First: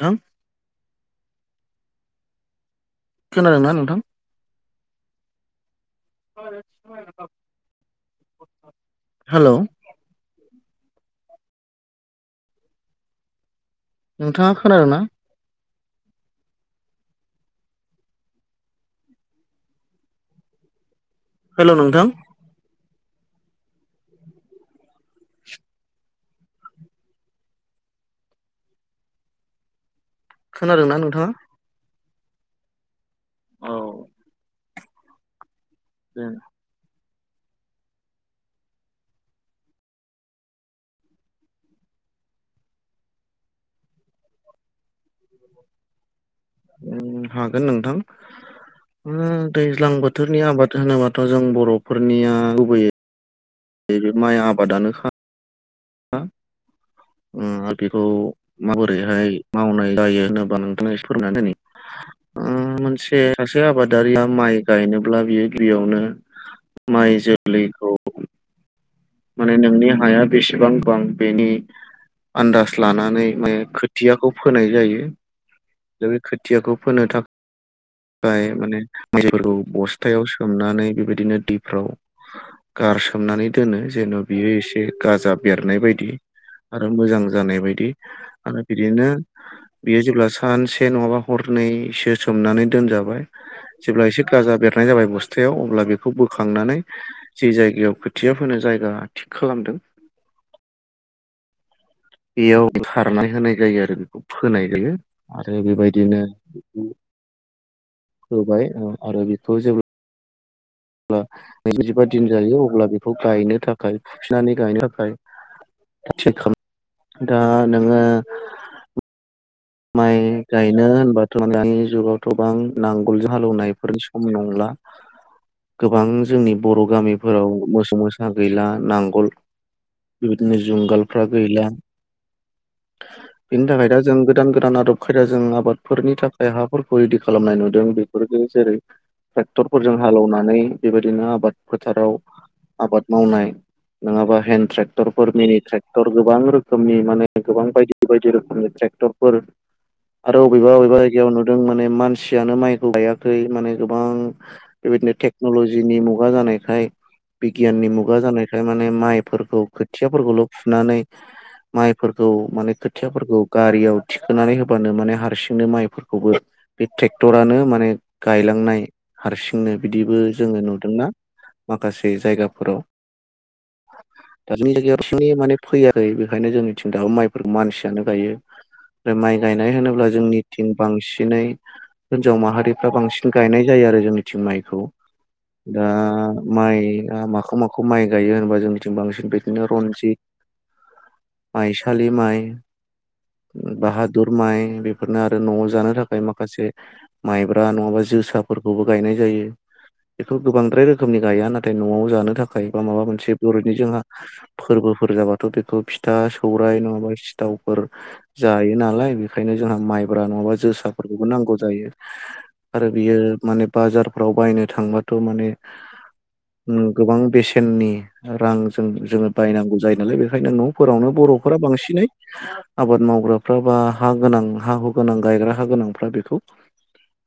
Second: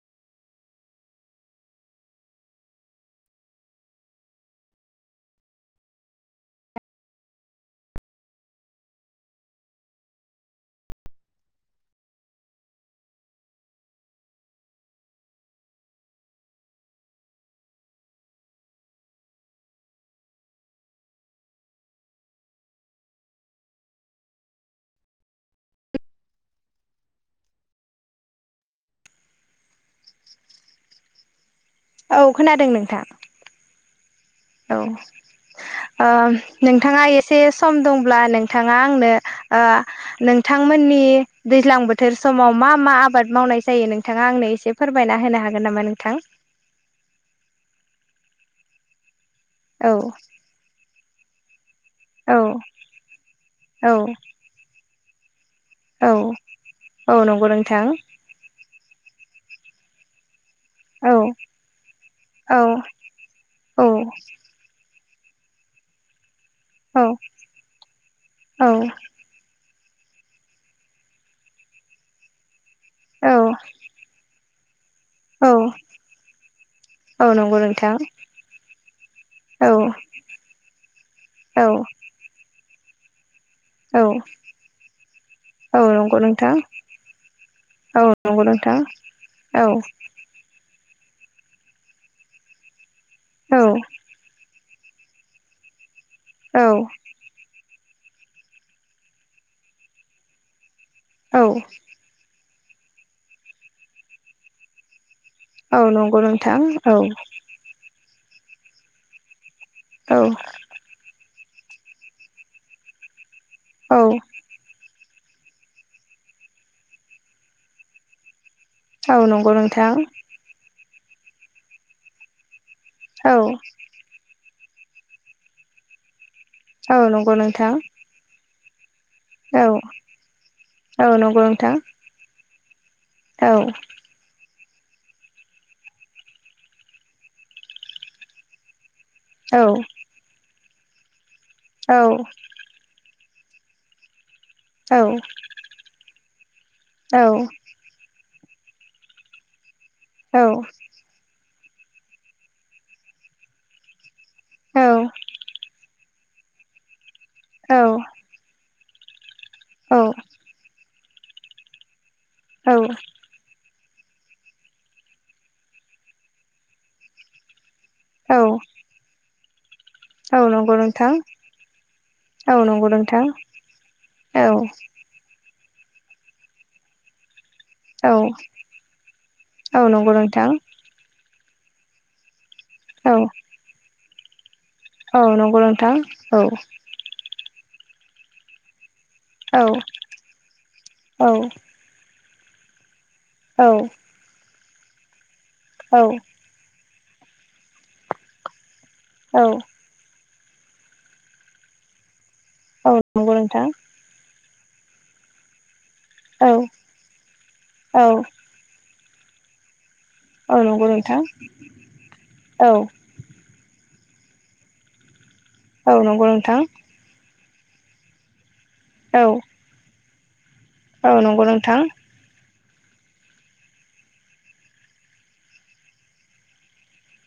नोंथां। खोनादों ना नोंथां? हेलौ। नोंथाङा खोनादों ना? हेलौ नोंथां। खोनादोंना नोंथाङा औ खोनादों नोंथां। औ। औ ओ दे नोंथाङा ए से सम दंब्ला नोंथाङा आंनो ओ नोंथांमोननि दैज्लां बोथोर समाव मा मा आबाद मावनाय जायो नोंथाङा आंनो एसे फोरमायना होनो हागोन नामा नोंथां? हागोन नोंथां उम दैज्लां औ बोथोरनि आबाद होनोबा थ' जों बर'फोरनिया औ गुबैयै औ नैबे माइ आबादानोखा। औ खा औ नंगौ आरो नोंथां बेखौ माबोरैहाय मावनाय जायो होनो बा नोंथांनो एसे औ फोरमायना होनि औ ओ मोनसे सासे औ आबादारिया माइ गायनो ब्ला बियो गिबियावनो माइ जोलैखौ औ-औ। माने नोंनि हाया बेसेबां गोबां बेनि आन्दास लानानै औ माने खोथियाखौ फोनाय जायो। औ दा बे खोथियाखौ फोनो था औ नंगौ नोंथां खाय माने मायज्लिफोरखौ औ बस्थायाव सोमनानै बेबायदिनो औ दैफ्राव। गारसोमनानै दोनो औ जेन' बियो एसे गाजा बेरनाय औ बायदि। नंगौ नोंथां आरो मोजां जानाय बायदि औ नंगौ आरो नोंथां बिदिनो औ बियो जेब्ला सानसे से नङाबा हरनैसो सोमनानै दोनजाबाय औ जेब्ला एसे गाजा बेर नाय जाबाय बस्थायाव अब्ला बेखौ औ बोखांनानै जे जायगायाव खोथिया फोनो जा यगा थिग खालामदों। औ। बेयाव खारनाय होनाय जायो आरो बेखौ फोनाय जायो। आरो औ नंगौ बेबायदिनो नोंथां औ। होबाय आरो बेखौ जे औ। नैजिबा दिन जायो अब्ला बेखौ गायनो थाखाय औ फुफिनानै गायनो थाखाय थिग खालाम दा नोङो औ नं माइ गायनो होनबाथ' दानि जुगावथ' बां औ नांगोलजों हालेवनायफोरनि सम नंला गोबां जोंनि बर' औ नंगौ गामिफोराव नोंथां मोसौ-मोसा गैला नां गल औ बेबायदिनो औ जुंगालफ्रा नंगौ गैला। नोंथां औ बेनि थाखाय दा जों गो दान गोदान आदब खायदाजों आबादफोरनि थाखाय हाफोरखौ रेडि खालामनाय नुदों बेफोरजों जेरै औ ट्रेक्टरफोरजों हालेवनानै बेबायदिनो आबाद औ फोथाराव आबाद मावनाय नोङाबा हेन औ ट्रेक्टरफोर मिनि ट्रेक्टर गोबां रोखोमनि औ माने गोबां बायदि बायदि रोखोमनि ट्रेक्टर फोर औ आरो अबेबा-अबेबा जायगायाव नु दों माने मानसियानो माइखौ गायाखै माने गोबां बेबायदिनो टेकनलजिनि मु गा जानायखाय बिगियाननि मुगा जानायखाय माने माइफोरखौ खोथियाफोरखौल' फुनानै। माइफोरखौ माने खोथियाफोरखौ गारियाव थिखोनानै होबानो माने हारसिंनो माइफोरखौबो बे ट्रेक्टरानो माने औ गायलांनाय हारसिंनो। बिदिबो औ जोङो नंगौ नुदोंना नोंथां माखासे औ जायगाफोराव। नंगौ नोंथां [unintelligible] औ माने फैयाखै बेखायनो जोंनिथिं दाबो माइफोरखौ मानसियानो औ गायो। माय गायनाय औ होनोब्ला नंगौ नोंथां जोंनिथिं बांसिनै हिनजाव माहारिफ्रा औ बांसिनै गायनाय जायो आरो जोंनि खौ औ नंगौ दा नोंथां औ माइ आ माखौ मा खौ माइ गायो होनबा जोंनिथिं बांसिन औ बिदिनो रनजित, औ माइसालि माइ औ बाहादुर माइ बेफोरनो आरो न'आव जानो औ थाखाय माखासे माइब्रा नङाबा जोसाफोरखौबो गायनाय औ जायो। बेखौ गोबांद्राय रोखोमनि गाया नाथाय न'आव जानो थाखाय बा औ माबा मोनसे नंगौ नोंथां बर'नि जोंहा फोरबोफोर जाबाथ' बेखौ फिथा औ सौराइ नङाबा सिथावफोर औ जायो नालाय बेखायनो जोंहा माइ ब्रा नङाबा औ नंगौ नोंथां जोसाफोरखौबो नांगौ जायो औ आरो बियो माने बाजारफ्राव बायनो थांबाथ' माने औ नंगौ नोंथां सेननि रांजों जोङो औ बायनांगौ जायो नालाय बेखायनो न' फोरावनो औ नंगौ बर'फोरा नोंथां बांसिनै आबाद माव ग्राफ्रा बा हा गोनां हा-हु गोनां गायग्रा हा गोनांफ्रा बेखौ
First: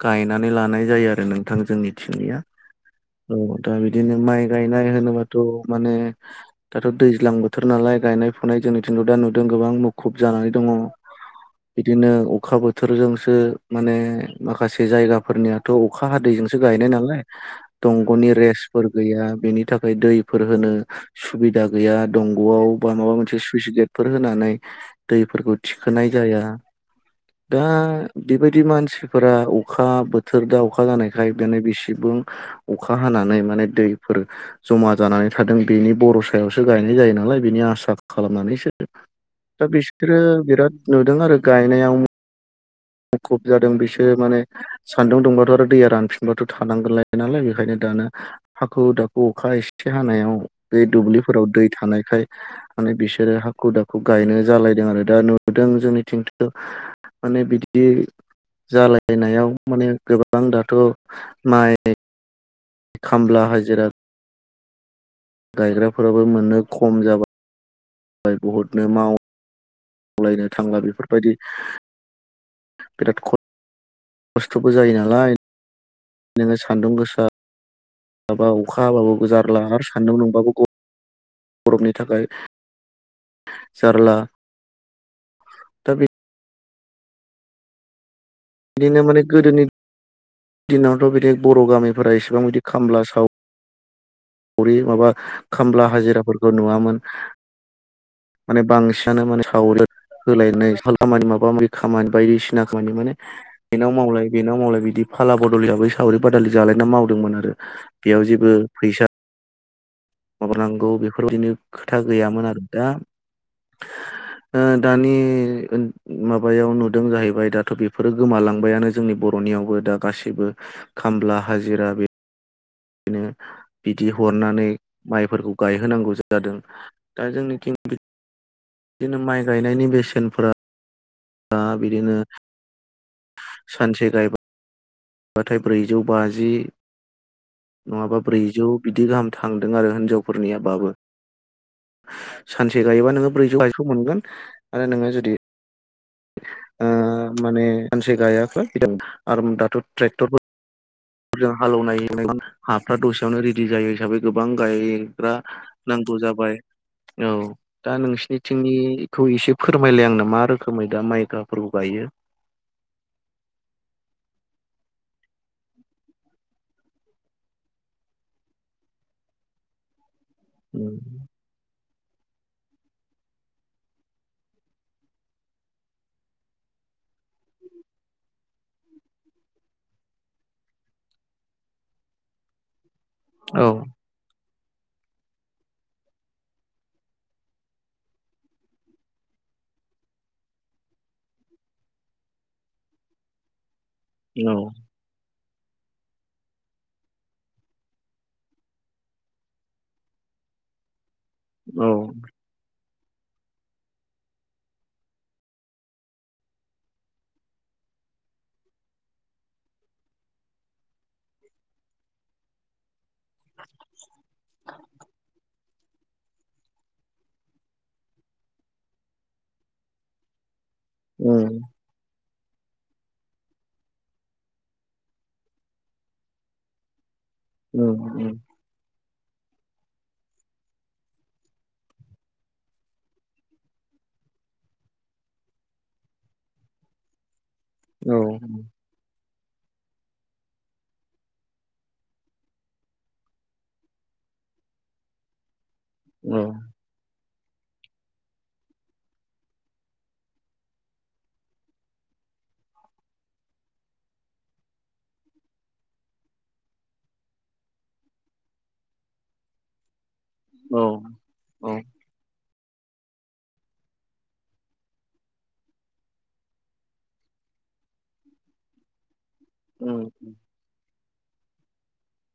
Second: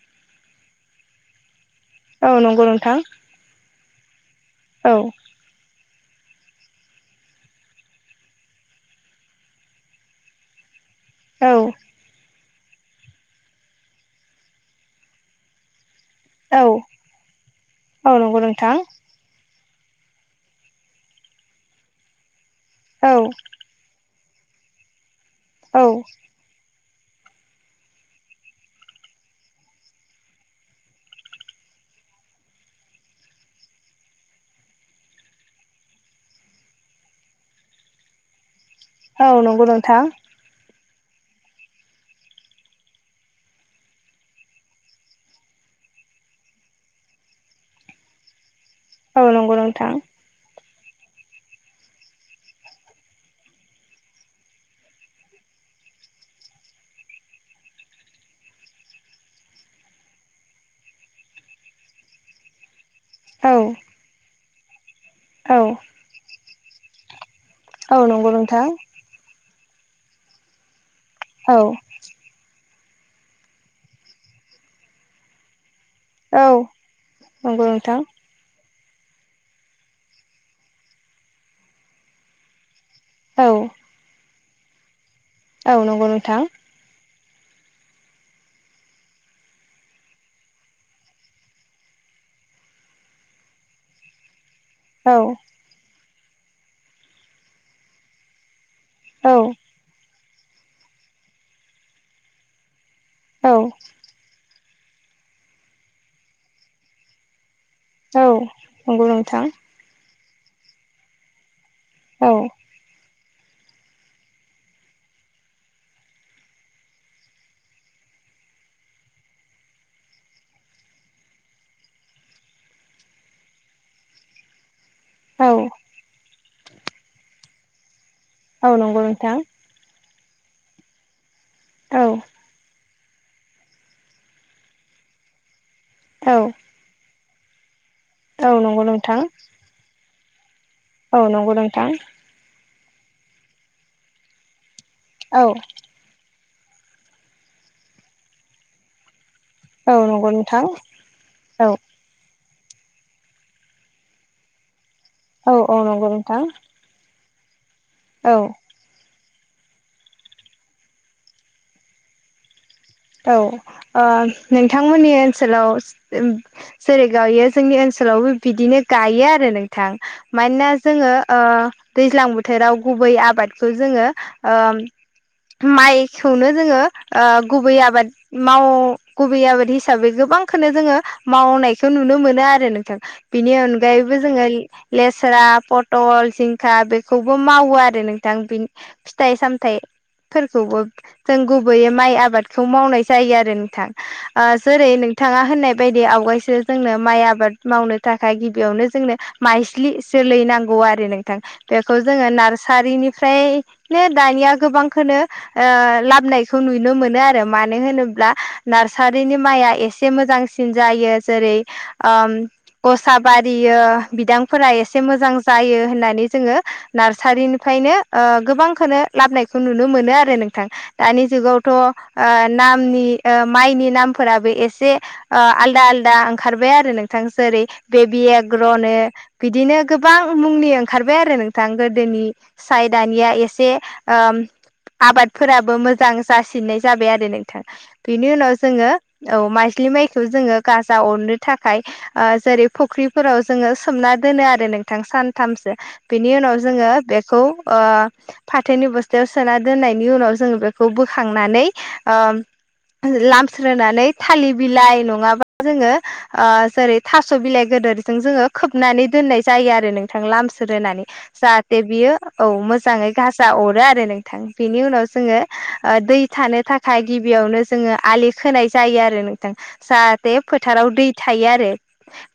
गायनानै लानाय जायो आरो नोंथां जोंनिथिंनिया औ नंगौ नोंथां औ दा बिदिनो माइ गायनाय औ होनोबाथ' माने दाथ' दैज्लां बोथोर नालाय गायनाय फुनाय जोंनिथिंथ' दा नुदों गोबां मुखुब जानानै दङ। औ बिदिनो अखा बोथोरजोंसो माने माखासे जायगाफोरनियाथ' अखा हादै औ जोंसो गायनाय नालाय औ दंग'नि नंगौ नोंथां रेसफोर गैया बिनि थाखाय दैफोर होनो सुबिदा गैया दंग'आव बा औ माबा मोनसे सुइस गेटफोर होनानै दैफोरखौ औ थिखोनाय जाया। [inaudible] दा बेबायदि मानसिफोरा अखा बोथोर दा अखा जानायखाय देनै बेसेबां अखा हानानै माने दैफोर जमा जानानै थादों बेनि बर'सायावसो गायनाय जायो नालाय। बिनि आसा खालामनानैसो। औ दा नंगौ नोंथां बिसोरो बिराद नुदों आरो गायनायाव मुखुब जादों बिसोर माने सान्दुं दुंबाथ' आरो दैया रानफिनबाथ' थानांगोनलाय नालाय बेखायनो दा दानो हाखु-दाखु औ अखा नंगौ एसे नोंथां हानायाव बे दुब्लिफोराव दै थानायखाय माने बिसोरो हाखु- दाखु गायनो जालायदों आरो दा नु दों जोंनिथिंथ' माने बि दि जालायनायाव माने गोबां दाथ' माइ खामला, औ हाजिरा औ गायग्राफोराबो मोननो खम जाबाय। औ नंगौ नोंथां मोनलायनो थांला बेफोरबायदि औ बिराद खस्थ'बो जायो नालाय औ नोङो सान्दुं नंगौ नोंथां गोसाबाव अखा हाबाबो जारला आरो सानदों नोंबाबो गरमनि थाखाय औ जारला औ दा नंगौ नोंथां। बेनो माने गोदोनि दिनावथ' बिदि बर' गामिफोरा एसेबां बिदि खामला साव सावरि माबा औ खामला हाजिराफोरखौ नुवामोन माने बांसिनानो औ माने सावरो होलायनाय माबा मबि खामानि बायदिसिना मानि माने औ बेनाव मावलाय बेनाव मावलाय बिदि फाला बदल हिसाबै सावरि बादालि जालायना मावदोंमोन आरो। बेयाव जेबो फैसा नंगौ नोंथां माबानांगौ बेफोरबायदिनो खोथा औ गैयामोन आरो दा [inaudible] ओ दानि औन माबायाव नुदों जाहैबाय दाथ' बेफोरो गोमालांबायानो जोंनि बर'नियावबो दा गासैबो खामला हाजिरा बे बिनो बिदि हरनानै माइफोरखौ औ गायहोनांगौ जायो। जादों दा जोंनिखि औ नंगौ बिदिनो नोंथां माइ गायनायनि बेसेनफोरा दा बिदिनो औ सानसे गायबा नाथाय ब्रैजौ बाजि औ नङाबा औ ब्रैजौ नंगौ बिदि नोंथां गाहाम थांदों आरो हिनजावफोरनिया औ नंगौ नोंथां। सानसे गायोबा नोङो ब्रैजौ आाय मोनगोन आरो नोङो जुदि औ ओ माने सानसे गायाबा आरो दाथ' औ नंगौ नोंथां ट्रेक्टरों हालेवनायनाय हाफ्रा दसेयावनो रेडि जायो हिसाबै गोबां औ गायग्रा औ औ नंगौ नांगौ नोंथां जाबाय। औ दा औ नोंसिनिथिंनिखौ एसे फोरमायलाय आंनो मा रोखोम? मैदा माइ गाहफोरखौ गायो। औ ओ नोंथांमोननि ओनसोलाव जेरै गायो जोंनि ओनसोल ओनसोलावबो बिदिनो गायो आरो नोंथां मानोना जोङो ओ दैज्लां बोथोराव गुबै आबादखौ जोङो ओ माइखौनो जोङो ओ गुबै आबाद माव गुबै आबाद हिसाबै गोबांखौनो जोङो मावनायखौ नुनो मोनो आरो। आरो नोंथां बिनि औ अनगायैबो जोङो लेस्रा पथल जिंखा बेखौबो मावो आरो नोंथां फिथाइ सामथायाइ फोरखौबो जों गुबैयै माइ आबाद खौ मावनाय जायो आरो नोंथां ओ औ जेरै नोंथाङा होननाय बायदि आवगायसो जोंनो माइ आबाद मावनो थाखाय गिबियावनो जोंनो माइस्लि जोलैनो नांगौ आरो नोंथां औ बेखौ जोंडँऔ नारसारिनिफ्राय ओमफ्रायनो दानिया गोबांखौनो ओ लाबोनायखौ नुनो मोनो आरो मानो होनोब्ला नारसारिनि माइआ एसे मोजांसिन जायो जेरै गसा बारियो बिदांफोरा एसे मोजां जायो होननानै जोङो नारसा ारिनिफ्रायनो गोबांखौनो लाबनायखौ नुनो मोनो आरो नोंथां दानि उम जुगावथ' ओ नामनि औ माइनि नामफोराबो एसे आलदा आलदा ओंखारबाय आरो नोंथां। थांसओै उम बेबि उम एग्र'नो बिदिनो गोबां मुंनि ओंखारबाय आरो नोंथां गोदोनि साय दानिया एसे ओम आबादफोराबो मोजां जासिननाय जाबाय आरो नोंथां औ बेनि उनाव जोङो औ माइज्लि माइखौ जोङो गाजा अरनो थाखाय ओ जेरै फुख्रिफोराव जोङो सोमना दोनो आरो नोंथां सानथामसो बिनि औ उनाव जोङो खौ ओ फाथोनि बस्थायाव सोना दोननायनि उनाव जोङो बेखौ बोखांनानै ओम लामस्रोनानै थालिर बिलाइ नङाबा जोङो ओ जेरै थास' बिलाइ गद बेदरजों जोङो खोबनानै दोननाय जायो आरो नोंथां औ लामसोरानै औ जाहाथे बियो औ मोजाङै गाजा अरो आरो नोंथां बेनि उनाव जोङो ओ दै थानो थाखाय गिबियावनो जोङो आलि खोनाय जायो आरो नोंथां उम जाहाथे फोथाराव दै थायो आरो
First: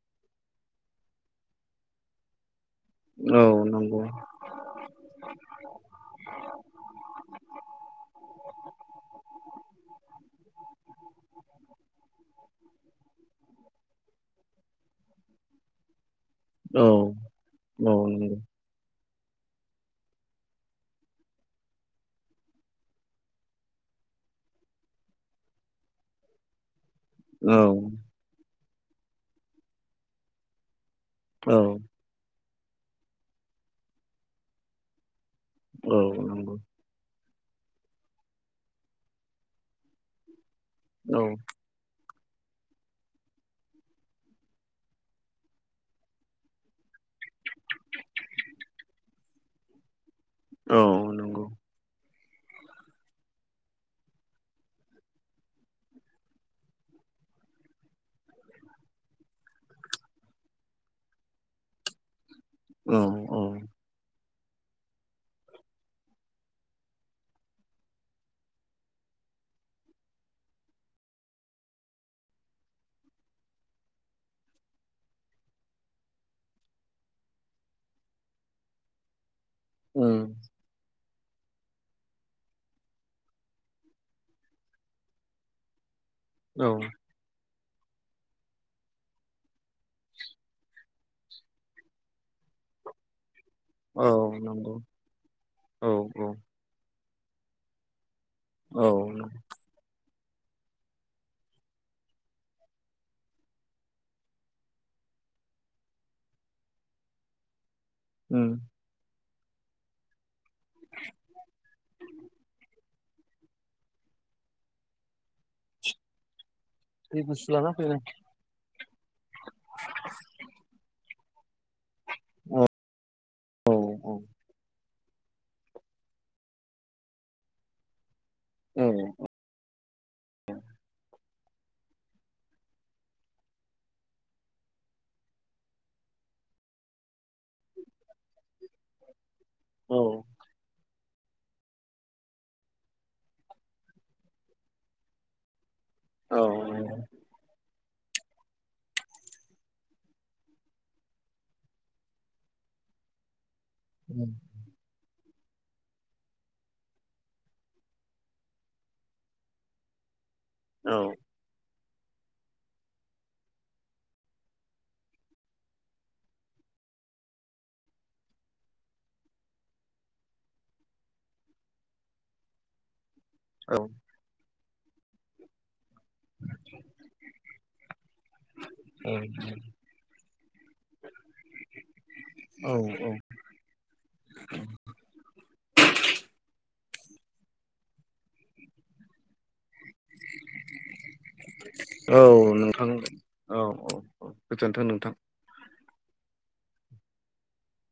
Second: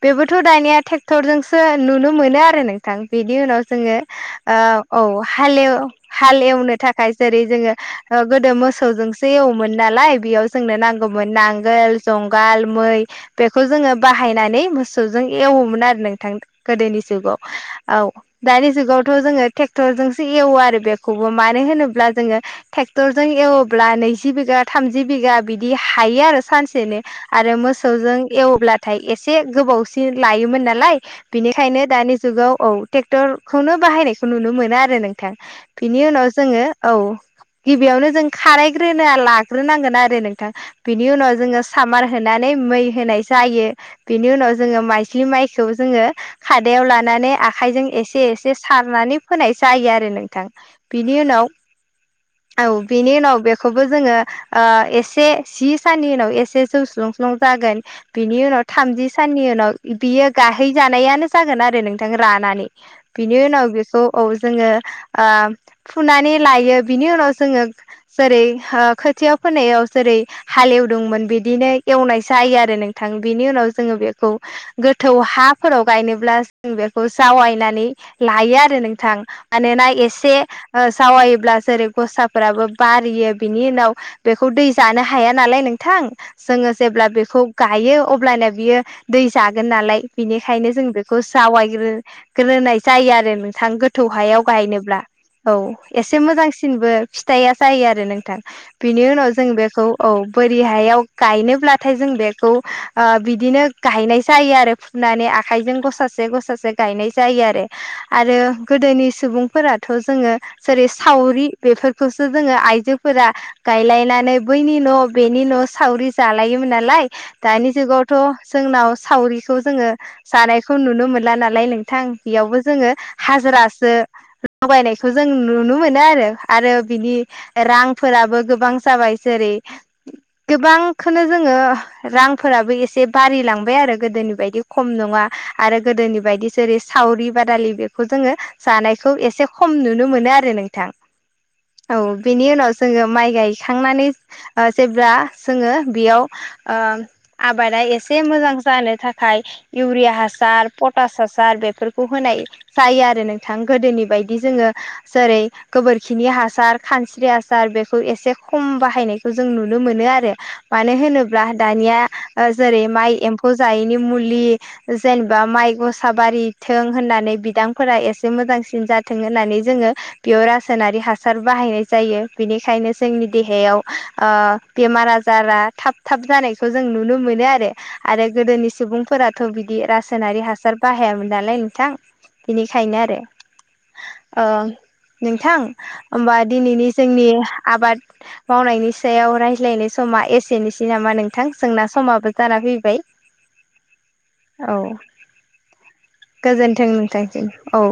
बेबोथ' दानिया ट्रेक्टरजोंसो नुनो मोनो आरो नों थां बिनि औ उनाव जोङो नंगौ औ हालेव हालेवनो थाखाय जेरै जोङो गोदो मोसौजों दैयावमोन नालाय बेयाव जोंनो नांगौमोन नांगोल जंगाल मै बेखौ जो बायहाय नानै मोसौजों एवोमोन आरो नोंथां औ गोदोनि जुगाव औ दानि जुगाव थ' जोङो ट्रेक्टरजोंसो एवो आरो बेखौबो मानो होनोब्ला जोङो ट्रेक्टरजों एवोब्ला नै जि बिघा थामजि बिघा बिदि हायो आरो सानसेनो औ आरो मोसौजों एवब्ला नाथाय एसे गोबावसिन लायोमोन नालाय औ बिनिखायनो दानि जुगाव औ ट्रेक्टरखौनो बाहायनायखौ नुनो मोनो आरो नोंथां औ बिनि उनाव नंगौ जोङो औ गिबियावनो जों खारायग्रोना लाग्रोनांगोन आरो नोंथां बिनि औ उनाव जोङो सामार होनायनै मै होनाय जायो बेनि उनाव जो माइज्लि माइखौ जोङो खादायाव लानानै माने आखायजों एसे एसे सारनानै फोनाय जायो आरो नों थां औ बिनि नंगौ उनाव औ बिनि उनाव बे खौबो जोङो ओ एसे जि साननि उनाव एसे जौ सुलुं स्लुं जागोन बिनि उनाव थामजि साननि उनाव बियो गाहैजानायानो जागोन आरो नोंथां। रानानै औ बिनि औ उनाव बिखौ औ जोङो ओ फुनानै लायो बिनि उनाव जोङो जेरै खोथिया फोनायाव जेरै हालेवदोंमोन बिदिनो एवनाय जायो आरो नोंथां। बेनि उनाव जोङो बेखौ गोथौ हाफोराव गायनोब्ला जों बेखौ जावायनानै लायो आरो नोंथां मानोना एसे उम जावायोब्ला जेरै गस्राफोराबो बारियो बिनि उनाव बेखौ दै जानो हाया नालाय नोंथां औ जोङो जेब्ला बेखौ गायो अब्लानो बियो दै जागोन नालाय बेनिखायनो जों बेखौ जावायग्रो नाय जायो आरो थां गोथौ औ हायाव नंगौ गायनोब्ला औ एसे मोजांसिनबो फिथाइआ जायो आरो नोंथां औ बिनि नंगौ उनाव जों बेखौ औ बोरि हायाव गायनोब्लाथाय जों बेखौ ओ बिदिनो गायनाय जायो आरो होननानै आखाइजों गसासे गसासे गायनाय जायो आरो आरो उम गोदोनि सुबुंफोराथ' जोङो जेरै सावरि बेफोरखौ आइजोफोरा गायलायनानै बैनि न' बेनि न' सावरि जालायो नालाय बुस्थु लाना दानि फैनो जुगावथ' जोंनाव सावरिखौ जोङो जानायखौ नुनो मोनो नालाय नोंथां औ औ जों नुनो मोनो आरो आरो बिनि रां फोराबो गोबां औ जाबाय जेरै गोबांखौनो जोङो रांफोराबो एसे बार लांबाय आरो गोदोनि बायदि खम नङा आरो गोदोनि बायदि बायदि जेरै सावरि बादालि बेखौ जोङो जानायखौ एसे खम औ नुनो मोनो आरो नोंथां औ बेनि उनाव जोङो माइ गायखांनानै ओ जेब्ला जोङो बेयाव औ ओ आबादा एसे एसे मोजां जानो थाखाय इउरिया हासार पटास हासार बेफोरखौ होनाय जायो आरो नों बिथां गोदोनि बायदि जोङो जेरै गोबोरखिनि हासार सार खानस्रि आसासार बेखौ एसे खम बाहायनायखौ जों नुनो मोनो आरो मानो होनोब्ला दानि या जेरै माइ एम्फौ जायैनि मुलि जेनबा माइ गसा बारि थे होननानै बिदांफोरा एसे मोजांसिन जाथों होननानै जोङो बेयाव रासनारि हासार हासार बाहायनाय जायो बेनिखायनो जोंनि देहायाव औ बेमार आजारा थाब थाब जानायखौ जों नुनो मोनो आरो आरो गोदोनि सुबुंफोराथ' बिदि रासायनारि हासार बाहाय जायामोन नालाय नोंथां बेनिखायनो औ आरो ओ नोंथां होमबा दिनैनि जोंनि आबाद मावनायनि सायावाय रायज्लायनाय समा एसेनोसै नामा नोंथां जोंना औ समाबो जाना नोंथां फैबाय औ औ औ गोजोनथों नोंथां गोजोन्थों नोंथांनिसिम औ